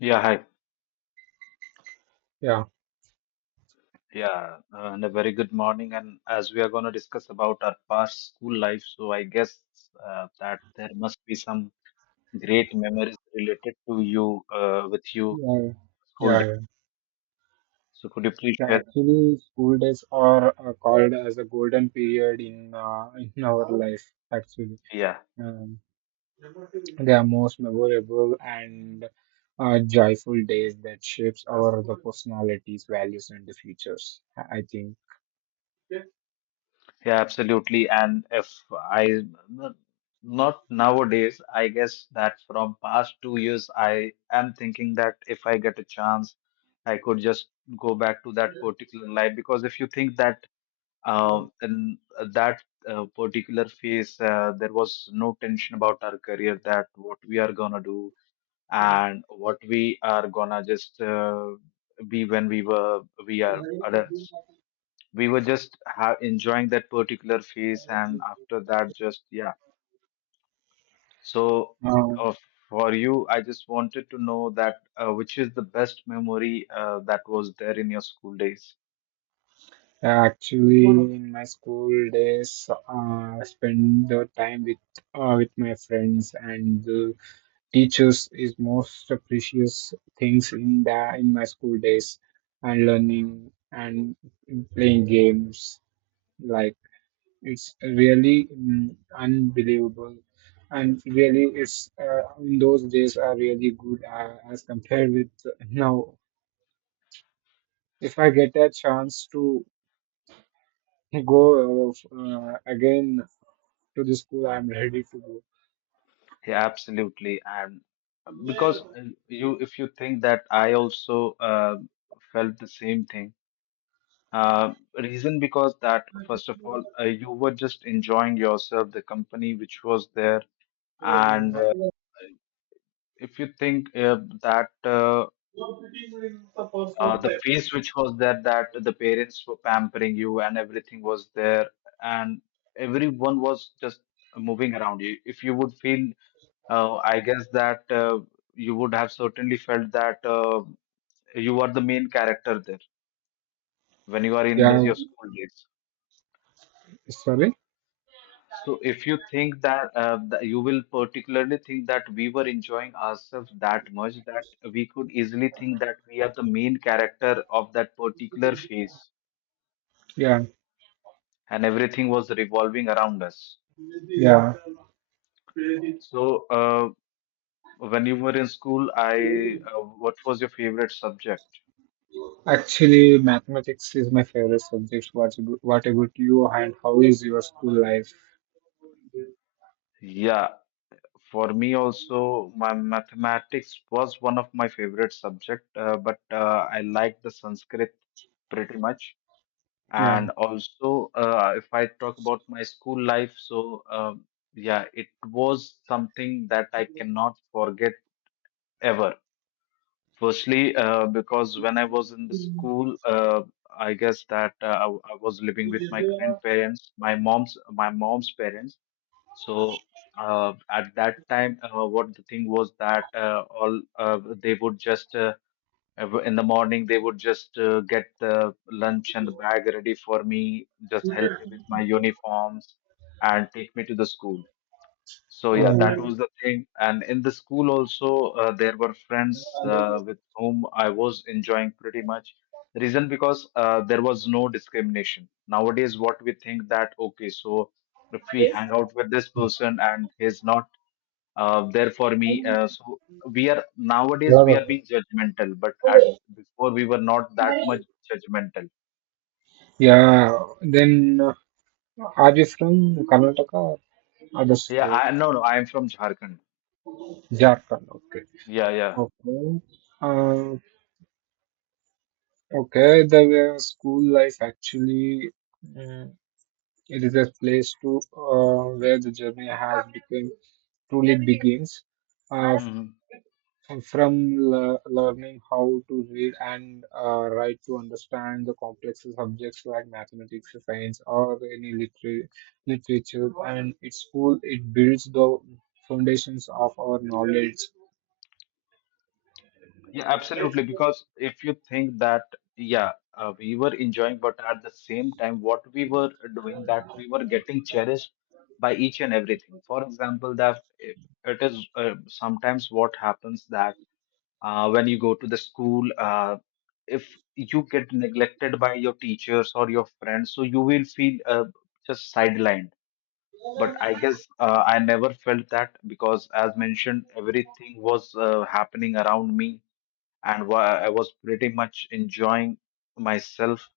Yeah, hi. Yeah, Yeah, and a very good morning. And as we are going to discuss about our past school life, so I guess that there must be some great memories related to you with you yeah, school yeah, day. yeah. So could you please Yeah, share? actually, school days are called as a golden period in our life. Actually, Yeah, um, they are most memorable and joyful days that shapes our the personalities, values, and the futures. I think. yeah, absolutely. And if I not not nowadays, I guess that from past 2 years, I am thinking that if I get a chance, I could just go back to that particular life because if you think that and that particular phase, there was no tension about our career that what we are gonna do and what we are gonna just be when we are adults, we were just enjoying that particular phase, and after that just yeah so Um, uh, for you, I just wanted to know that which is the best memory that was there in your school days. Actually, in my school days, I spend the time with my friends and. Teachers is most precious things in the in my school days and learning and playing games like it's really unbelievable and really it's in those days are really good as compared with now if I get a chance to go again to the school I'm ready to go. Yeah, absolutely. And because You, if you think that I also felt the same thing, reason because that, first of all, you were just enjoying yourself, the company which was there. And if you think that The face which was there, that the parents were pampering you and everything was there, and everyone was just moving around you. If you would feel, I guess that you would have certainly felt that you are the main character there when you are in Yeah, your school days. sorry. So if you think that, that you will particularly think that we were enjoying ourselves that much that we could easily think that we are the main character of that particular phase Yeah, and everything was revolving around us. yeah, So when you were in school, I what was your favorite subject? actually, mathematics is my favorite subject. What about you? And how is your school life? Yeah, for me also, my mathematics was one of my favorite subject, but I liked the Sanskrit pretty much. Yeah. And also, if I talk about my school life, so yeah, it was something that I cannot forget ever. Firstly, because when I was in the school, I guess that I was living with my grandparents, my mom's parents, so at that time, what the thing was that all they would just in the morning they would just get the lunch and the bag ready for me, just help me with my uniforms and take me to the school. So yeah, that Mm. was the thing. And in the school also, there were friends with whom I was enjoying pretty much. The reason because there was no discrimination. Nowadays, what we think that okay, so if we hang out with this person and he's not there for me, so we are nowadays we are being judgmental. But at before we were not that much judgmental. Yeah. Then, are you from Karnataka or other Yeah, state? I, no, I am from Jharkhand. Jharkhand. Okay. Yeah, Okay. Uh, okay. The school life actually, mm, it is a place to where the journey has become truly begins. Uh, yeah. from learning how to read and write to understand the complex subjects like mathematics, science, or any literature. And at school, it builds the foundations of our knowledge. Yeah, absolutely. Because if you think that, yeah, we were enjoying, but at the same time, what we were doing that we were getting cherished by each and everything. For example, that it is sometimes what happens that when you go to the school, if you get neglected by your teachers or your friends, so you will feel just sidelined. But I guess I never felt that because, as mentioned, everything was happening around me and I was pretty much enjoying myself.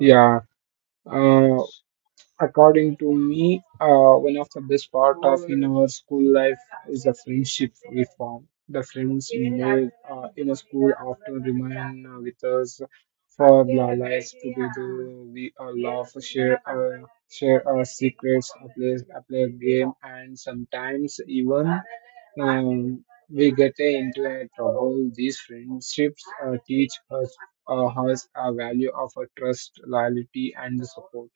Yeah. Uh, according to me, one of the best part of in our school life is the friendship we form. The friends we made in a school often remain with us for our lives together. We laugh, share our secrets, play a game, and sometimes even we get into a trouble. These friendships teach us us a value of a trust, loyalty, and support.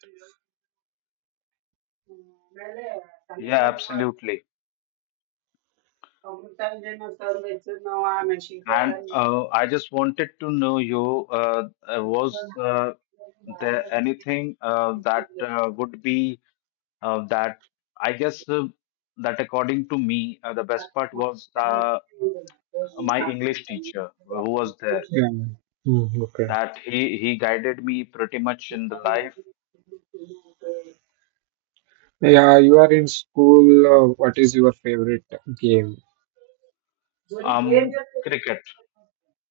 Yeah, absolutely. And I just wanted to know you was there anything that would be that I guess that according to me the best part was my English teacher who was there, Yeah. Mm, okay. that he guided me pretty much in the life. Yeah, you are in school. What is your favorite game? Um, cricket.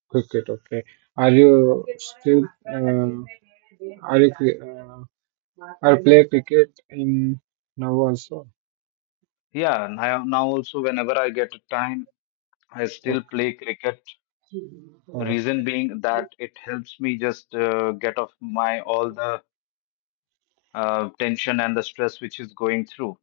Cricket. Okay. Are you still? Are you? Are you play cricket in now also? Yeah, now, now also whenever I get a time, I still Okay. play cricket. Oh. Reason being that it helps me just get off my all the tension and the stress which is going through.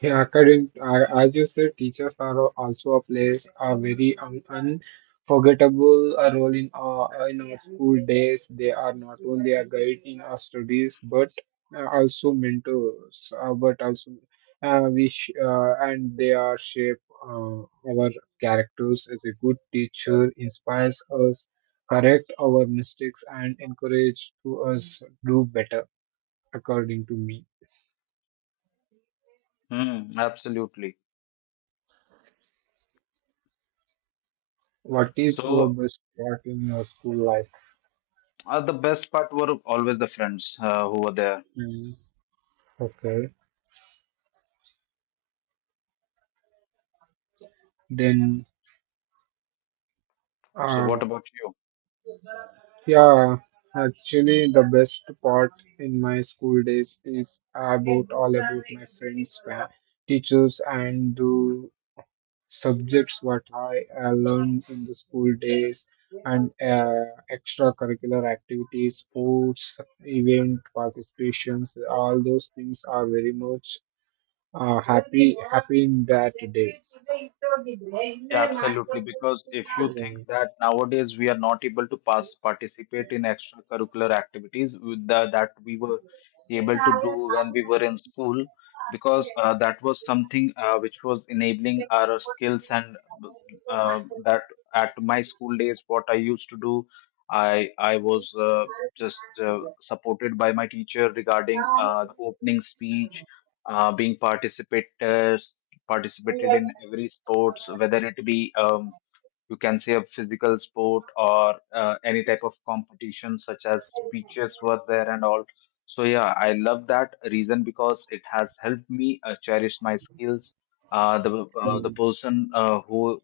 Yeah, academic, as you said, teachers are also a place a very un unforgettable role in our school days. They are not only a guide in our studies, but also mentors. But also, we sh and they are shape uh, our characters. As a good teacher, inspires us, correct our mistakes, and encourage to us do better, according to me. Hmm, absolutely. What is your So best part in your school life? The best part were always the friends who were there. Mm, okay. Then, So uh, what about you? yeah, actually, the best part in my school days is about all about my friends, teachers, and the subjects what I learned in the school days and extracurricular activities, sports, event participations. All those things are very much happy in that day. Yeah, absolutely. Because if you Yeah. think that nowadays we are not able to pass participate in extracurricular activities with the, that we were able to do when we were in school, because that was something which was enabling our skills and that at my school days, what I used to do, I was just supported by my teacher regarding the opening speech, being participators participated in every sports, whether it be you can say a physical sport or any type of competition such as speeches were there and all. So yeah, I love that reason because it has helped me cherish my skills. The Mm. person who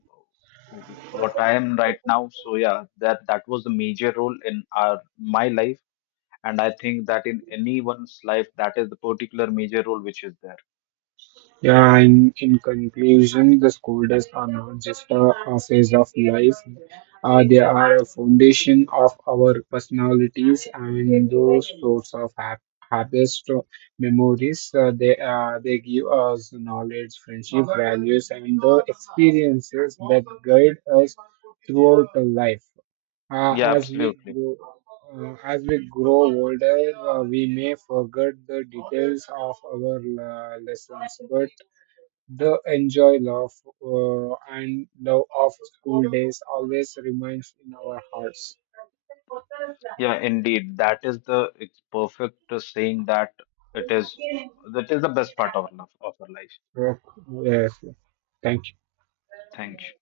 what I am right now. So yeah, that was the major role in our my life, and I think that in anyone's life, that is the particular major role which is there. Yeah, in conclusion, the school days are not just a phase of life. They are a foundation of our personalities and those sorts of happiest memories. They give us knowledge, friendship, values, and the experiences that guide us throughout the life. Uh, Yeah, as we absolutely. grow, as we grow older, we may forget the details of our lessons, but the enjoy love and love of school days always remains in our hearts. Yeah, indeed. That is the it's perfect saying that it is that is the best part of our love of our life. Yes, yes, thank you. Thank you.